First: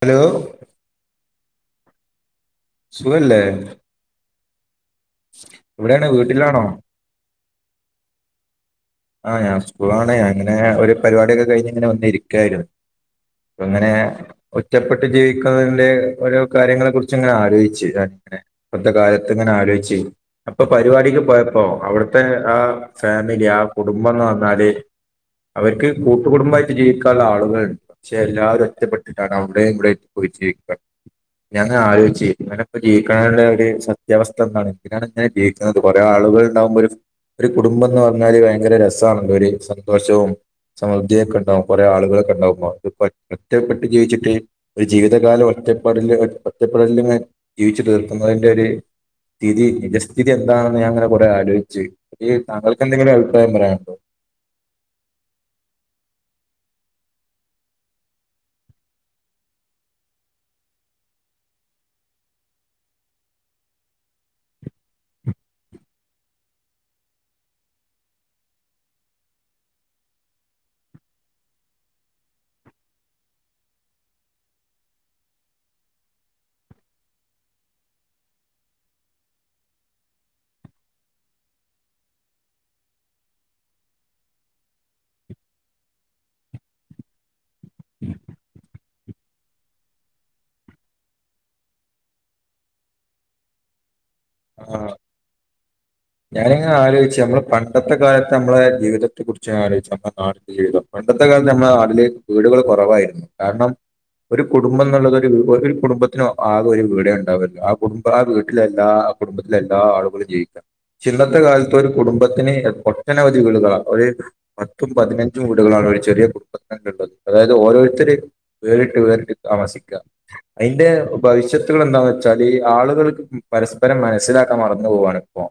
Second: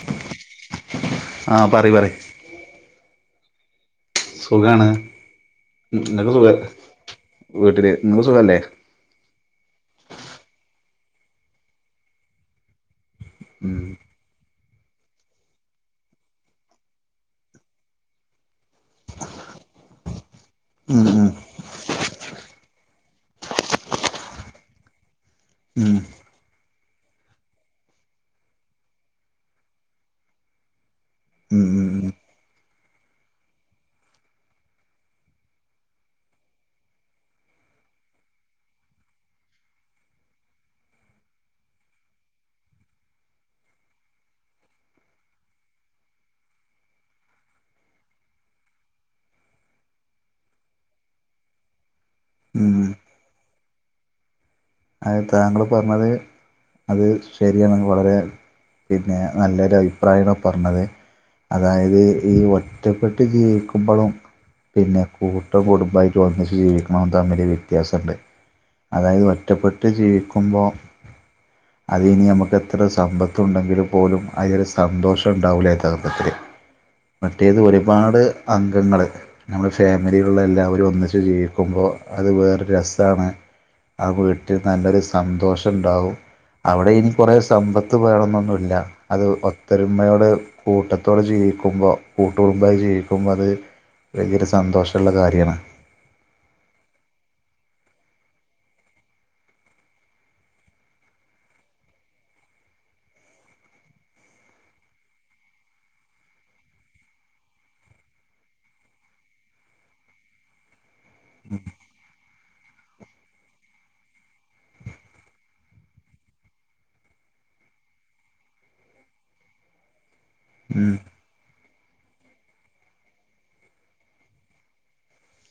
Hello ആഹ് പറയ് പറയ്‌ സുഖല്ലേ? സുഖാണ് എവിടെയാണ് ഇങ്ങക്ക് സുഖലേ വീട്ടിലാണോ വീട്ടില് നഇ ങ്ങക്ക് സുഖല്ലേ ആഹ് ഞാൻ സ്കൂളിലാണ്. ഞാനിങ്ങനെ ഒരു പരിപാടിയൊക്കെ കഴിഞ്ഞ് ഇങ്ങനെ വന്നിരിക്കായിരുന്നു. ഉം അങ്ങനെ ഒറ്റപ്പെട്ട് ജീവിക്കുന്നതിന്റെ ഓരോ കാര്യങ്ങളെ കുറിച്ച് ഇങ്ങനെ ആലോചിച്ച് ഞാനിങ്ങനെ ഇപ്പൊത്തെ കാലത്ത്ങ്ങനെ ആലോചിച്ചു അപ്പൊ ഉം പരിപാടിക്ക് ഉം പോയപ്പോ അവിടുത്തെ ആ ഫാമിലി ആ കുടുംബം ന്ന് പറഞ്ഞാല് അവർക്ക് ഉം കൂട്ടുകടുംബമായി ജീവിക്കാനുള്ള ആളുകളുണ്ട്. പക്ഷെ എല്ലാവരും ഒറ്റപ്പെട്ടിട്ടാണ് അവിടെയും ഇവിടെയും പോയി ജീവിക്കാണ്. ഉം ഞാൻ ഇങ്ങനെ ഉം ആലോയ്ച്ച് ഇങ്ങനെ ജീവിക്കണാനുള്ള ഒരു സത്യാവസ്ഥ എന്താണ് എന്തിനാണ് ഇങ്ങനെ ജീവിക്കുന്നത് കൊറേ ആ ളുകൾ ഉണ്ടാവുമ്പോ ഒരു ഒരു കുടുംബംന്ന് പറഞ്ഞാല് ഭയങ്കര രസാണ് ഒരു സന്തോഷവും സമൃദ്ധിയൊക്കെ ഉണ്ടാവും കുറേ ആളുകളൊക്കെ ഉണ്ടാകുമ്പോ. ഇതിപ്പോ ഒറ്റപ്പെട്ട് ജീവിച്ചിട്ട് ഒരു ജീവിതകാലം ഒ റ്റപ്പെടല് ഒറ്റപ്പെടലിങ്ങനെ ജീവിച്ചു തീർക്കുന്നതിന്റെ ഒരു- സ്ഥിതി നിജസ്ഥിതി എന്താണെന്ന് ഞാൻ ഇങ്ങനെ കൊറെ ആലോജിച്ച് ഉം താങ്കൾക്ക് ഉം എന്തെങ്കിലും അഭി പ്രായം പറയാനുണ്ടോ? അത് താങ്കൾ പറഞ്ഞത് അത് ശരിയാണ് വളരെ പിന്നെ നല്ലൊരു അഭിപ്രായമാണ് പറഞ്ഞത്. അതായത് ഈ ഒറ്റപ്പെട്ട് ജീവിക്കുമ്പോളും, പിന്നെ കൂട്ട് കുടുംബമായിട്ട് ഒന്നിച്ച് ജീവിക്ക് നോം തമ്മില് വ്യത്യാസമുണ്ട് അതായത് ഒറ്റപ്പെട്ട് ജീവിക്കുമ്പോൾ അത് ഇനി നമുക്ക് എത്ര സമ്പത്ത് ഉണ്ടെങ്കില് പോലും അതിൽ സന്തോഷം ഉണ്ടാവൂല യഥാർത്ഥത്തില്. പറ്റേത് ഒരുപാട് അംഗങ്ങള് നമ്മുടെ ഫാമിലിുള്ള എല്ലാവരും ഒന്നിച്ച് ജീവിക്കുമ്പോൾ അ അത് വേറൊ രസമാണ് അത് ഇട്ടി നല്ലൊരു സന്തോഷം ഉണ്ടാവും അവിടെ ഇനി കുറെ സമ്പത്ത് വേണം എന്നൊന്നുമല്ല അത് ഒത്തൊരുമയോട് കൂട്ടത്തോട് ചെയ്യുക ക്കുമ്പോ കൂട്ട ജുമ്പോ അത് വലിയൊരു ആ സന്തോഷമുള്ള കാര്യമാണ് ഞാനിങ്ങനെ ആലോചിച്ചു നമ്മള് പ പണ്ടത്തെ കാലത്ത് നമ്മളുടെ ജീവിതത്തെ കുറിച്ച് ആലോചിച്ച നമ്മുടെ നാട്ട ജവിതം പണ്ടത്തെ കാലത്ത് നമ്മള നാിലില് വീടുകളൾ കുറവായിരുന്നു കാരണം ഒരു കുടുംബം എന്നുള്ളത്രു ഒരു കുടുംബത്തിനും ആകെ ഒരു വീടെ ഉണ്ടാവല്ലോ ആ കുടുംബം ആ വീട്ടിലെല്ലാ കുടുംബത്തിലെ എല്ലാ ആളുകളും ജീവിക്കാം ഇന്നത്തെ കാലത്ത് ഒരു കുടുംബ പ ഒട്ടനവധികള ഒരു പത്തും പതിനഞ്ചും വീടുകളാണ് ചെറിയ കുടുംബത്തിുള്ളത് അതായത് ഓരോരുത്തര വേറിട്ട് വേറിട്ട് താമസിക്കുക അതിന്റെ ഉം ഭവിഷ്യത്തുകൾ എന്താന്ന് വെച്ചാൽ ഈ ആളുകൾക്ക് പരസ രം മനസ്സിലാക്കാൻ മറന്നു പോകവവാാണ് ഇപ്പോ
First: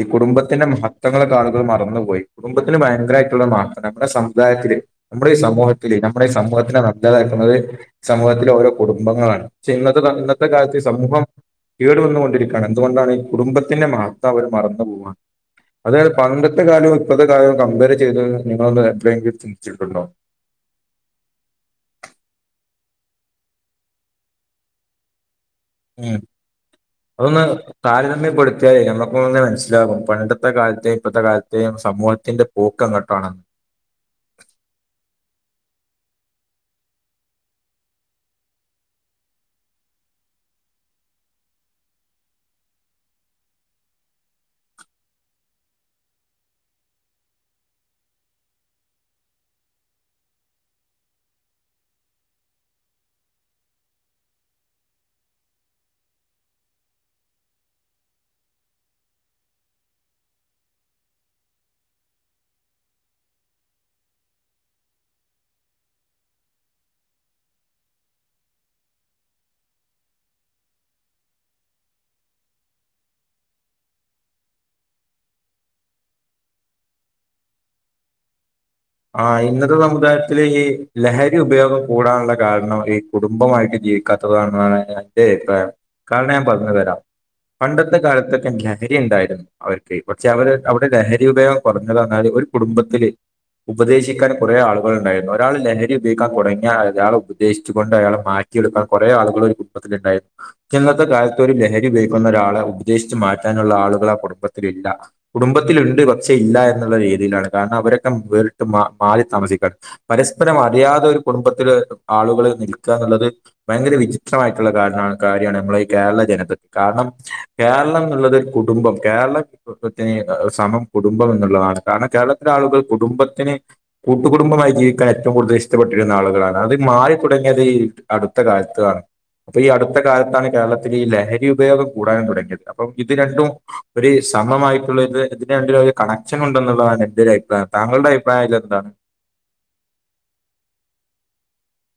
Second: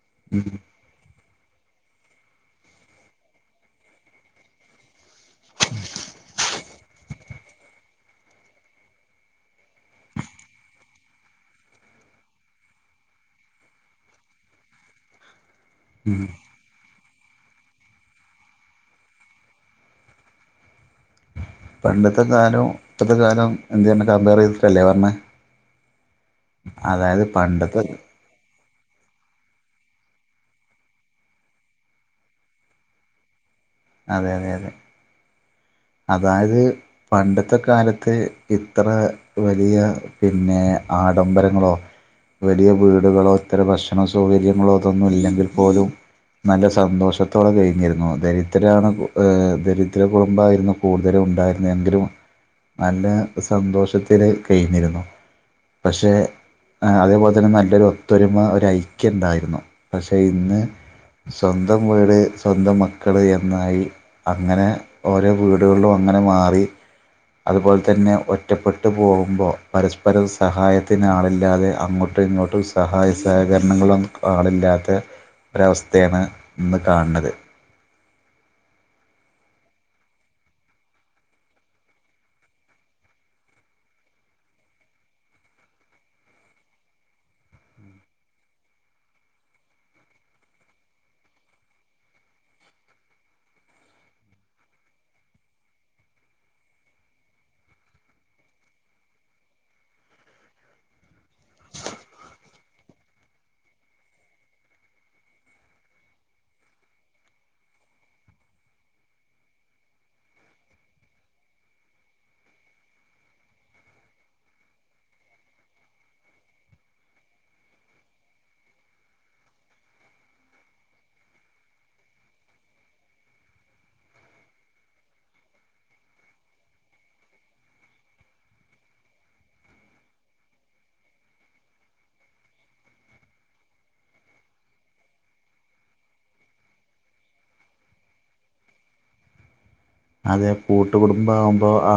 ഈ ഉം കുടുംബത്തിന്റെ മഹ മങ്ങളെ കാ ആളുകൾ മറന്നുപോയി കുടുംബത്തിന് ഭയങ്കരമായിട്ടുള്ള മാക്ക് നമ്മുടെ സമുദായത്തില്ൽ നമ്മുടെ ഈ സമൂഹത്തിലൽ നമ്മള ഈ സമൂഹത്തിനെ നല്ലതാക്കുന്നത് സമൂഹത്തിലെ ഓരോ കുടുംബങ്ങളാണ് പക്ഷെ ഇന്നത്തെ ഇന്നത്തെ കാലത്ത് സമൂ സമൂഹം കേടു വന്നുക കൊണ്ടിരിക്കയാണ് എന്തുകൊണ്ടാണ് ഈ കുടുംബത്തിന്റെ മാത്രം അവര് മറന്നു പോവാൻ അതത് ഉം. പണ്ടത്തെ കാലവും ഇപ്പത്തെ കാലോ കമ്പയർ ചെയ്തന്ന് നിങ്ങളൊന്ന് എ എങ്കിൽ ചിന്തിച്ചിട്ടുണ്ടോ [inaudible] പണ്ടത്തെ കാലവും ഇപ്പത്തെ കാലം എന്ത്ന്ന കമ്പയർ ചെയ്തിട്ടല്ലേ പറഞ്ഞ ഉ അതൊന്ന് പണ്ടത്തെ താരതമ്യപ്പെടുത്തി അത്യെ നമുക്കന്നെ മനസ്സിലാകും പണ്ടത്തെ കാലത്തെയും ഇപ്പോഴത്തെ കാലത്തെയും സമൂഹത്തിന്റെ പോക്ക് അങ്ങോട്ട ആണെന്ന് അതെ അതെ അതെ അതായത് പണ്ടത്തെ കാലത്ത് ഇത്ര വലിയ പിന്നെ ആഡംബരങ്ങളോ വലിയ വീടുകളോ ഇത്തര ഭക്ഷണ സൗകര്യങ്ങളോതൊന്നും ഇല്ലെങ്കിൽ പോലും നല്ല സന്തോഷത്തോടെ കഴിഞ്ഞിരുന്നു ദരിദ്രാണ് ഏ ദരിദ്ര കുടുംബമായിരുന്നു കൂടുതലും ഉണ്ടായിരുന്നു എങ്കിലും നല്ല സന്തോഷത്തി കഴിഞ്ഞിരുന്നു പക്ഷെ അതേപോലെ തന്നെ നല്ലൊരു ഒത്തൊരുമ ഒരു ഐക്യംണ്ടായിരുന്നു പക്ഷെ ഇന്ന് സ്വന്തം വീട് സ്വന്തം മക്കള് എന്നായി അങ്ങനെ ഓരോ വീടുകളിലും അങ്ങനെ മാറി അതുപോലെ തന്നെ ഒറ്റപ്പെട്ടു പോകുമ്പോൾ പരസ്പര സഹായത്തിനാളില്ലാതെ അങ്ങോട്ട് ഇങ്ങോട്ടും സഹായ സഹകരണങ്ങളൊന്നും ആളില്ലാത്ത ഒരവസ്ഥയാണ് ഇന്ന് കാണത് ആ ഇന്നത്തെ സമുദായത്തില് ഈ ലഹരി ഉപയോഗം കൂടാനുള്ള കാരണം ഈ കുടുംബമായിട്ട് ഈ കഥ കാണാണ് എന്റെ അഭിപ്രായം കാരണം ഞാൻ പറഞ്ഞു തരാം പണ്ടത്തെ കാലത്തൊക്കെ ലഹരി ഉണ്ടായിരുന്നു അവർക്ക് പക്ഷെ അവര് അവിടെ ലഹരി ഉപയോഗം കുറഞ്ഞതന്നും ഒരു കുടുംബത്തില് ഉപദേശിക്കാൻ കുറെേ ആളുകൾ ഉണ്ടായിരുന്നു ഒരാൾ ലഹരി ഉപയോഗിക്കാൻ തുടങ്ങിയാ അയാളെ ഉപദേശിച്ചു കൊണ്ട് അയാൾ മാറ്റി യെടുക്കാൻ കുറെ ആളുകളൾ ഒരു കുപ്പത്തിലൽ ഉണ്ടായിരുന്നു ചന്നത്തെ കാലത്ത് ഒരു ലഹരി ഉപയോഗിക്കുന്ന ഒരാളെ ഉപദേശിച്ചച്ച് മാറ്റി ള്ള ആളുകളാ കുടുംബത്തിലല്ല കുടുംബത്തില്ണ്ട് പക്ഷെ ഇല്ല എന്നുള്ള രീതിയിലാണ് കാരണം അവരെ വ് മാറി താമസിക്ക പരസ്പരം അറിയാതെ ഒരു കുടുംബത്തില് ആളുകൾ നിൽക്കാ ത് ഭയങ്കര വിചിത്രമായിട്ടുള്ള ക കാര്യമാണ് നമ്മള ഈ കേരള ജനത കാരണം കേരളം എന്നുള്ളത് കുടുംബം കേരളംത്തി സമം കുടുംബം എന്നുള്ളതാണ് കാരണം കേരളത്തിലെ ആളുകൾ കുടുംബത്തിന് കൂട്ടുകുടുംബമായി ജീവിക്കാൻ ഏറ്റവും കൂടുതൽ ഇഷ്ടപ്പെട്ടിരുന്ന ആളുകളാണ് അത് മാറി തുടങ്ങിയത് ഈ അടുത്ത കാലത്തണ് അപ്പൊ ഈ അടുത്ത കാലത്താണ് കേരളത്തിൽ ഈ ലഹരി ഉപയോഗം കൂടാൻ തുടങ്ങിയത് അപ്പം ഇത് രണ്ടും ഒരു സമമായിട്ടുള്ളത് ഇതിന് ഒരു കണക്ഷൻ ഉണ്ടെന്നുള്ളതാണ് എന്റെ ഒരു അഭിപ്രായം താങ്കളുടെ അഭിപ്രായംല്ല എന്താണ് അതെ കൂട്ട കുടുംബ ആകുമ്പോ ആ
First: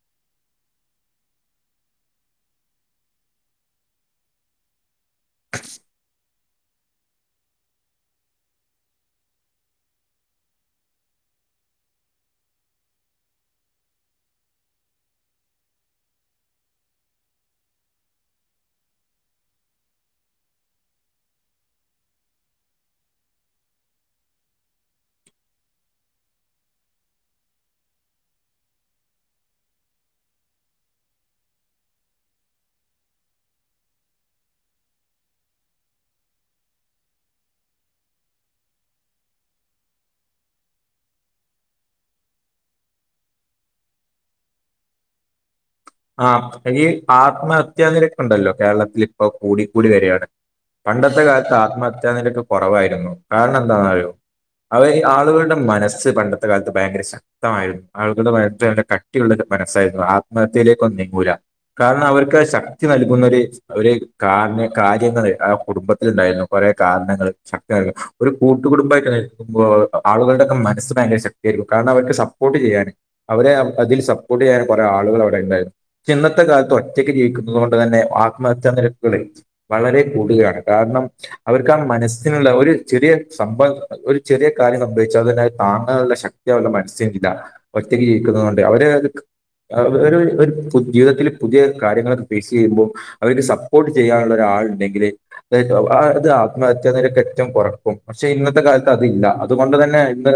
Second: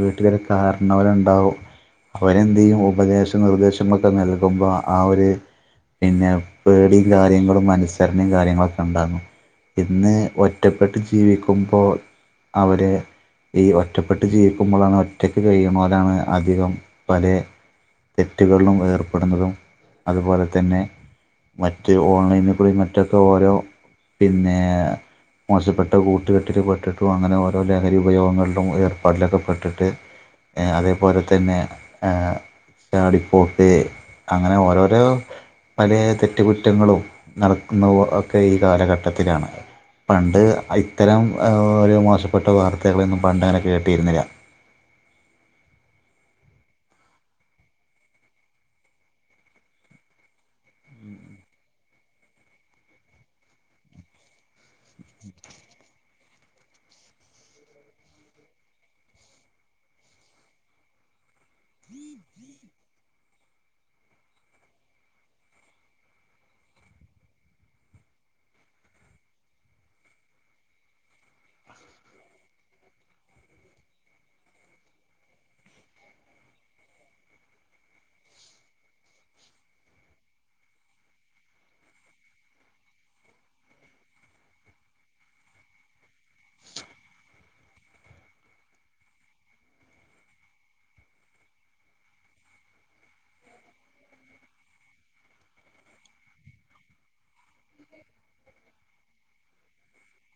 വീട്ടിലരു കാരണവലുണ്ടാവും അവരെന്തെയ്യും ഉപദേശ നിർദേശങ്ങളൊക്കെ നൽകുമ്പോ ആ ഒരു പിന്നെ പേടിയും കാര്യങ്ങളും മനുസരണയും കാര്യങ്ങളൊക്കെ ഇണ്ടാന്നു ഇന്ന് ഒറ്റപ്പെട്ട് ജീവിക്കുമ്പോൾ അവര് ഈ ഒറ്റപ്പെട്ട് ജീവിക്കുമ്പോളാണ് ഒറ്റക്ക് കഴിയണോലാണ് അധികം പല തെറ്റുകളിലും ഏർപ്പെടുന്നതും അതുപോലെ തന്നെ മറ്റ് ഓൺലൈനിൽ കൂടി മറ്റൊക്കെ ഓരോ പിന്നെ മോശപ്പെട്ട കൂട്ടുകെട്ടിൽ പെട്ടിട്ട് ട്ടും അങ്ങനെ ഓരോ ലഹരി ഉപയോഗങ്ങളിലും ഏർപ്പാടിലൊക്കെ പെട്ടിട്ട് അതേപോലെ തന്നെ ആ ചാടി പോക്ക് അങ്ങനെ ഓരോരോ പല തെറ്റുകുറ്റങ്ങളും നടക്കുന്ന ഒക്കെ ഈ കാലഘട്ടത്തിലാണ് പണ്ട് ഇത്തരം ഓരോ മോശപ്പെട്ട വാർത്തകളൊന്നും പണ്ടങ്ങനെ കേട്ടിയിരുന്നില്ല ആ ഈ ആത്മഹത്യാ നിരൊക്കൊണ്ടല്ലോ കേരളത്തിൽ ഇപ്പോ കൂടിക്കൂടി വരയാണ് പണ്ടത്തെ കാലത്ത് ആത്മഹത്യാ നിരക്ക് കുറവായിരുന്നു കാരണം എന്താന്നറിയോ അവ ആളുകളുടെ മനസ്സ് പണ്ടത്തെ കാലത്ത് ഭയങ്കര ശക്തമായിരുന്നു ആളുകളുടെ മസ് കട്ടിയുള്ളൊരു മനസ്സായിരുന്നു ആത്മ ത്തേക്കൊന്നും നീങ്ങൂല കാരണം അവർക്ക് ശക്തി നൽകുന്നൊരു ഒരു കാര കാര്യ ആ കുടുംബത്തില് ഇണ്ടായിരുന്നു കൊറെ കാരണങ്ങള് ശക്തമായൊരു ഒരു കൂട്ടുകടുംബമായി ആളുകളുടെ മനസ്സ് ഭയങ്ക ശക്തിയായിരിക്കും കാരണം അവർക്ക് സപ്പോർട്ട് ചെയ്യാന് അവരെ അതിൽ സപ്പോർട്ട് ചെയ്യാൻ കുറെ ആളുകൾ അവി ഇന്നത്തെ കാലത്ത് ഒറ്റക്ക് ജീവിക്കുന്നത് കൊണ്ട് തന്നെ ആത്മഹത്യാ നിരക്കുകളെ വളരെ കൂടുത കാരണം അവർക്ക് ആ മനസ്സിനുള്ള ഒരു ചെറിയ സമ്പ ഒരു ചെറിയ കാര്യം സംഭവിച്ചാത് താങ്ങാനുള്ള ശക്തിയവർട മനസ്സിനില്ല ഒറ്റക്ക് ജീവിക്കുന്നൊണ്ട് അവര് ഒരു ഒരു ജീവിതത്തിൽ പുതിയ കാര്യങ്ങളൊക്കെ ഫേസ് ചെയ്യുമ്പോ അവർക്ക് സപ്പോർട്ട് ചെയ്യാനുള്ള ഒരാൾ ഇണ്ടെങ്കി ല് ആത്മഹത്യ നിരക്ക് ഏറ്റവും കുറക്കും പക്ഷെ ഇന്നത്തെ കാലത്ത് അതില്ല അതുകൊണ്ട് തന്നെ ഇപ്പം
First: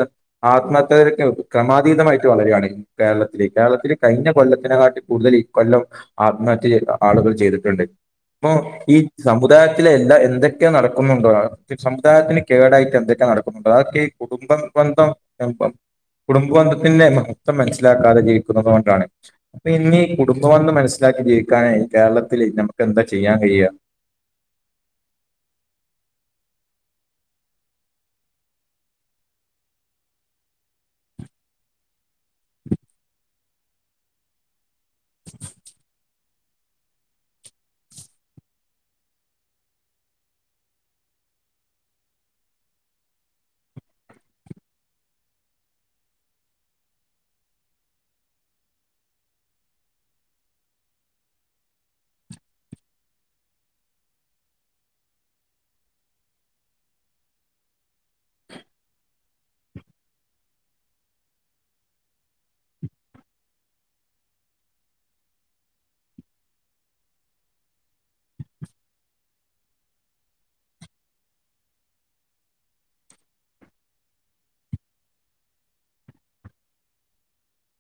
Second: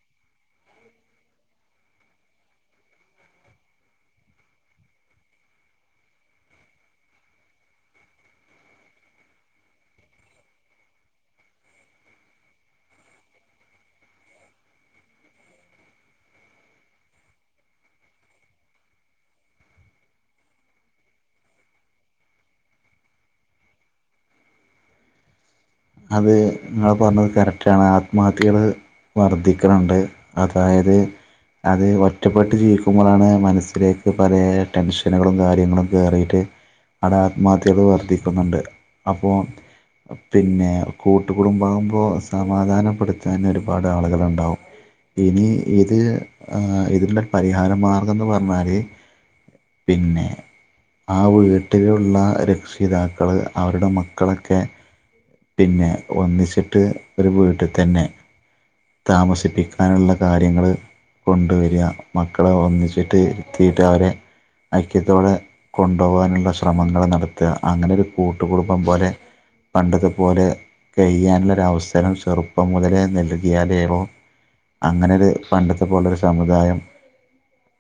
ആത്മഹത്യ നിരക്ക് ക്രമാതീതമായിട്ട് വളര്കയാണ് കേരളത്തില് കേരളത്തില് കഴി കൊല്ലത്തിനെ കാട്ടി കൂടുതൽ ഈ കൊല്ലം ആത്മഹത്യ ചെയ്ത ആളുകൾ ചെയ്തിട്ടുണ്ട് അപ്പൊ ഈ സമുദായത്തില എല്ലാം എന്തൊക്കെ നടക്കുന്നുണ്ടോ സമുദായത്തിന് കേടായിട്ട് എന്തൊക്കെ നടക്കുന്നുണ്ട് അതാക്കെ കുടുംബ ബന്ധം എം കുടുംബബന്ധത്തിന്റെ മഹത്വം മനസ്സിലാക്കാതെ ജീവിക്കുന്നത് കൊണ്ടാണ് അപ്പൊ ഇന്നീ കുടുംബമെന്ന് മനസ്സിലാക്കി ജീവിക്കാന് കേരളത്തില് ഞമുക്ക് എന്താ ചെയ്യാൻ കഴിയാ അത് നിങ്ങ പറഞ്ഞത് കറക്റ്റാണ് ആത്മഹത്യകള് വർധിക്കുന്നുണ്ട് അതായത് അത് ഒറ്റപ്പെട്ട് ജീവിക്കുമ്പോഴാണ് മനസ്സിലേക്ക് പല ടെൻഷനുകളും കാര്യങ്ങളും കേറിയിട്ട് ടെ അട ആത്മഹത്യകള് വർധിക്കുന്നുണ്ട് അപ്പോ പിന്നെ കൂട്ടുകുടുബമാവുമ്പോ സമാധാനപ്പെടുത്താന് ഒരുപാട് ആളുകള്ണ്ടാവും ഇനി ഇത് ആ ഇതിനൊരു പരിഹാര മാർഗം എന്ന് പറഞ്ഞാല് പിന്നെ ആ വീട്ടിലുള്ള രക്ഷിതാക്കള് അവരുടെ മക്കളൊക്കെ പിന്നെ ഒന്നിച്ചിട്ട് ഒരു വീട്ടി തന്നെ താമസിപ്പിക്കാനുള്ള കാര്യങ്ങളാ കൊണ്ടുവരിക മക്കളെ ഒന്നിച്ചിട്ട് ഇരിത്തീട്ട് അവരെ ഐക്യത്തോടെ കൊണ്ടോവാനുള്ള ശ്രമങ്ങള് നടത്ത്ക അങ്ങനൊരു കൂട്ടുകുടുബം പോലെ പണ്ടതും പോലെ കഴിയാനുള്ളൊരവസരം ചെറുപ്പം മുതലേ നൽകിയാലേളെ അങ്ങനൊരു പണ്ടത്തെ പോലൊരു സമുദായം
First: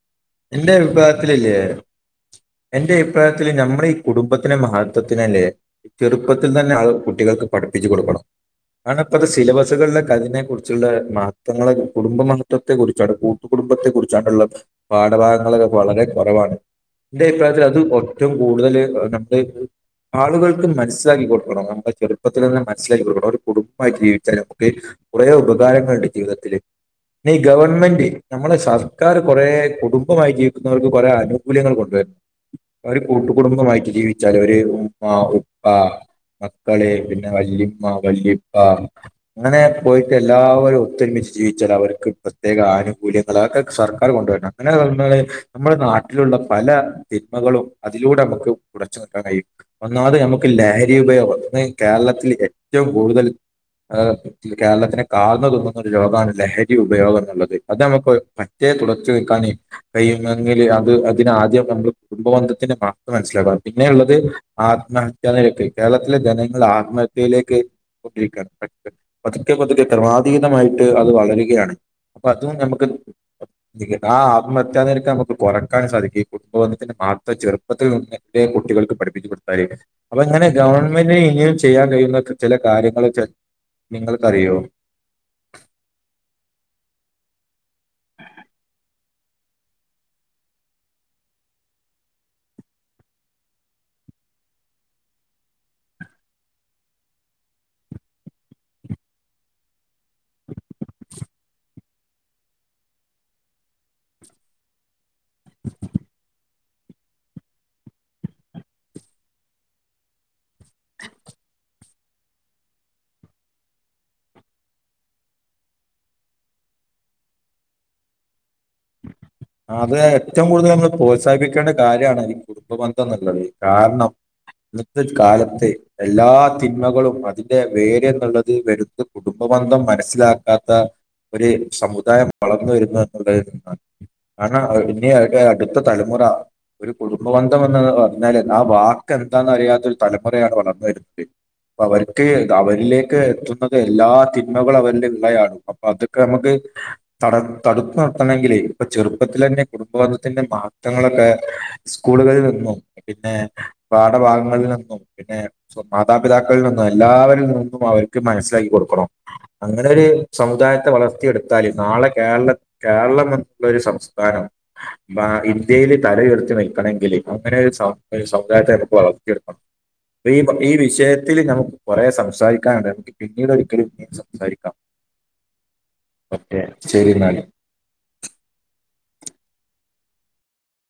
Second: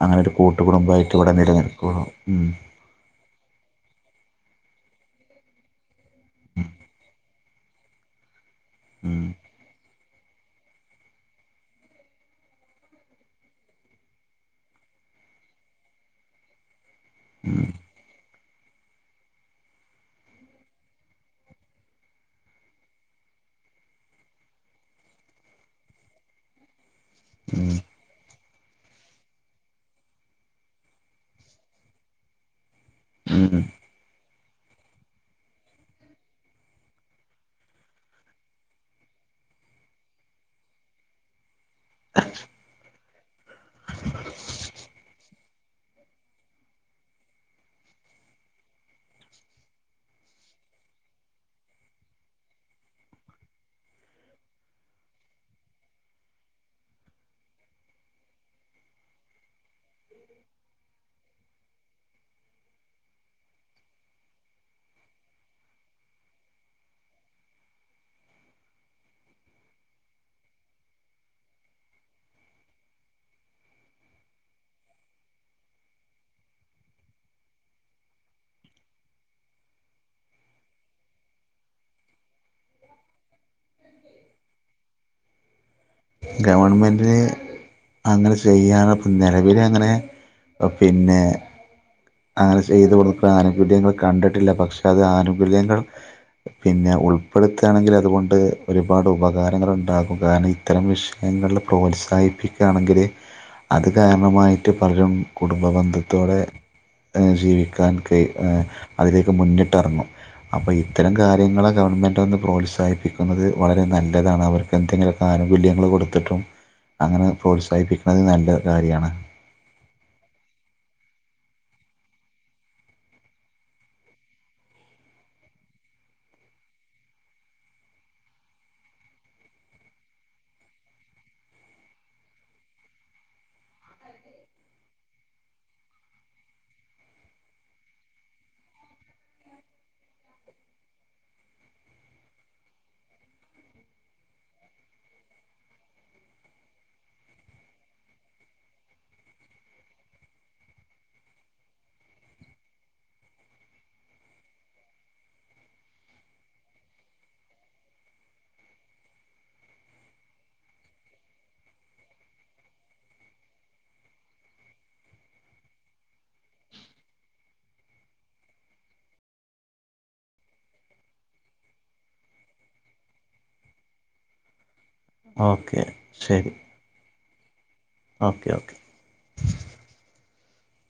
അങ്ങനെ ഒരു എന്റെ കൂട്ടുകുടുംബമായിട്ട് ഇവിടെ അഭിപ്രായത്തില്ലേ നിലനിൽക്കുള്ളൂ ഉം എന്റെ അഭിപ്രായത്തില് ഞമ്മടെ ഈ കുടുംബത്തി ത്തിന്റെ മഹത്വത്തിനല്ലേ ഈ ചെറുപ്പത്തിൽ തന്നെ ആ കുട്ടികൾക്ക് പഠിപ്പിച്ചു കൊടുക്കണം അങ്ങനെ ഉം ആപ്പ സിലബസുകളിലെ അതിനെ കുറിച്ചുള്ള മഹത്വങ്ങള കുടുംബ മഹത്വത്തെ കുറിച്ചാണ് കൂട്ടുകടുംബത്തെ കുറിചാണ്‌ള്ളത് പാഠഭാഗങ്ങളൊക്കക്കെ വളരെ കുറവാണ് എന്റെ അഭിപ്രായത്തിൽ അത് ഒറ്റും കൂടുതൽ നമ്മള് ആളുകൾക്ക് മനസിലാക്കി കൊടുക്കണം നമ്മുടെ ചെറുപ്പത്തിൽ നിന്ന് മനസ്സിലാക്കി കൊടുക്കണം ഒരു കുടുംബമായി ജീവിച്ചാൽ നമുക്ക് കുറെ ഉപകാരങ്ങളുണ്ട് ജീവിതത്തില് പിന്നെ ഈ ഗവൺമെന്റ് നമ്മള് സർക്കാർ കൊറെ കുടുംബമായി ജീവിക്കുന്നവർക്ക് കുറെേ ആനുകൂല്യങ്ങൾ കൊണ്ടുവരും അവര് ഉം കൂട്ടുകടുംബമായിട്ട് ജീവിക്കും ചിലര് ഉമ്മ ഉപ്പ മക്കള് പിന്നെ വല്ലിയമ്മ വല്ലിപ്പ അങ്ങനെ പോയിട്ട് എല്ലാവരും ഒത്തൊരുമിച്ച് ജീവി ചിലവർക്ക് പ്രത്യേക ആനുകൂല്യങ്ങളൊക്കെ സർക്കാർ കൊണ്ടുവര നമ്മള് നമ്മുടെ നാട്ടിലുള്ള പല തിന്മകളും അതിലൂടെ നമുക്ക് ഉട ച്ചു കൊണ്ടരാൻ കഴിയും ഒന്നാത് നമുക്ക് ലഹരി ഉപയോഗം വന്ന് കേരളത്തിൽ ഏറ്റവും കൂടുതൽ കേരളത്തിനെ കാർന്നു തിന്നുന്ന ഒരു രോഗമാണ് ലഹരി ഉപയോഗം എന്നുള്ളത് അത് നമുക്ക് പറ്റെ തുടച്ചു നിൽക്കൻ കഴിയുമെങ്കിൽ അത് അതിനാദ്യം ന കുടുംബന്ധത്തിന്റെ മാത്രം മനസ്സിലാക്കാം പിന്നെ ഉള്ളത് ആത്മഹത്യ നിലക്ക് കേരളത്തിലെ ജനങ്ങൾ ആത്മഹത്യയിലേക് പതുക്കെ പതുക്കെ ക്രമാതീതമായിട്ട് അത് വളരുകയാണ് അപ്പൊ അതും നഞമ്മക്ക് ആ പറ്റാതി രിക്കാൻ നമുക്ക് കുറക്കാൻ സാധിക്കും കുടുംബന്ധത്തിന് മഹത്വം ചെറുത്തിൽ കുട്ടികൾക്ക് പഠിപ്പച്ച്ടു അ അപ്പൊ ഇങ്ങനെ ഗവൺമെന്റിന് ഇങ്ങനും ചെയ്യാൻ കഴിയുന്നെ ചില കാര്യങ്ങള് നിങ്ങള്ക്കറിയോ ഗവർൺമെൻറ്റ്ന് അങ്ങനെ ചെയ്യാനപ്പം നിലവില് അങ്ങനെ പിന്നെ അങ്ങനെ ചെയ്ത് കൊടുക്ക ആനുകൂല്യങ്ങൾ കണ്ടിട്ടില്ല പക്ഷെ അത് ആനുകൂല്യങ്ങൾ പിന്നെ ഉൾപ്പെടുത്തുകയാണെങ്കിൽ അതുകൊണ്ട് ഒരുപാട് ഉപകാരങ്ങളുണ്ടാകും കാരണം ഇത്തരം വിഷയങ്ങളുടെ പ്രോത്സാ ത്സാഹിപ്പിക്കുകയാണെങ്കിൽ അത് കാരണമായിട്ട് പലരും കുടുംബ ബന്ധത്തോടെ ജീവിക്കാൻ കൈ അതിലേക്ക് മുന്നിട്ട്ഇറങ്ങും അപ്പൊ ഇത്തരം കാര്യങ്ങൾ ഗവൺമെന്റ് ന്ന് പ്രോത്സാഹിപ്പിക്കുന്നത് വളരെ നല്ലതാണ് അവർക്ക് എന്തെങ്കിലുമൊക്കെ ആനുകൂല്യങ്ങള് കൊടുത്തിട്ടും അങ്ങനെ പ്രോത്സാഹിപ്പിക്കണുന്നത് നല്ല കാര്യമാണ് അത് ഏറ്റവും കൂടുതൽന്ന് പ്രോത്സാഹിപ്പിക്കേണ്ട കാര്യമാണ് ഈ കുടുംബ ബന്ധം എന്നുള്ളത് കാരണം ഇന്നത്തെ കാലത്ത് എല്ലാ തിന്മകളും അതിന്റെ വേര് എന്നുള്ളത് വരുന്ന കുടുംബം നിബന്ധം മനസ്സിലാക്കാത്ത ഒരു സമുദായം വളർന്നു വരുന്ന എന്നുള്ള നിന്നാണ് കാരണം ആ ഇനി അടുത്ത തലമുറ ഒരു കുടുംബബന്ധം എന്ന് പറഞ്ഞാല് ആ വാക്ക് എന്താന്ന അറിയാത്തൊ ഒരു തലമുറയാണ് വളർന്നു വരുന്നത് അ അവർക്ക് അവരിലേക്ക് എത്തുന്നത് എല്ലാ തിന്മകളും അവന്റെ ഉമ്മയാണ് അപ്പൊ അതൊക്കെ നമുക്ക് തട തടുപ്പ നിർത്തണമെങ്കിലെ ഇപ്പൊ ചെറുപ്പത്തിലെന്നെ കുടുംബബന്ധത്തിന്റെ മഹത്വങ്ങളൊക്കെ സ്കൂളുകളിൽ നിന്നും പിന്നെ പാഠഭാഗങ്ങളിൽ നിന്നും പിന്നെ മാതാപിതാക്കളിൽ നിന്നും എല്ലാവരിൽ നിന്നും അവർക്ക് മനസ്സിലാക്കികൊ ക്കണം അങ്ങനെ ഒരു സമുദായത്തെ വളർത്തി എടുത്താല് നാളെ കേരള കേരളമെ ള്ളൊര് സംസ്ഥാനം ഭാ ഇന്ത്യയില് തല ഉയർത്തി നിക്കണെങ്കില് അങ്ങനൊരു സം ഒര് സമുദാ യത്തെ നമുക്ക് വളർത്തിയെടുക്കണം ഇപ്പ ഈ ഈ വിഷയത്തില് നമുക്ക് കുറെ സംസാരിക്കാനുണ്ട് നമക്ക് പിന്നീട് ഒരിക്കല് ഇനിം സംസാരിക്കാം ഓക്കെ ശരി ഓക്കെ ശരി ഇന്നാല് ഓക്കെ ഓക്കെ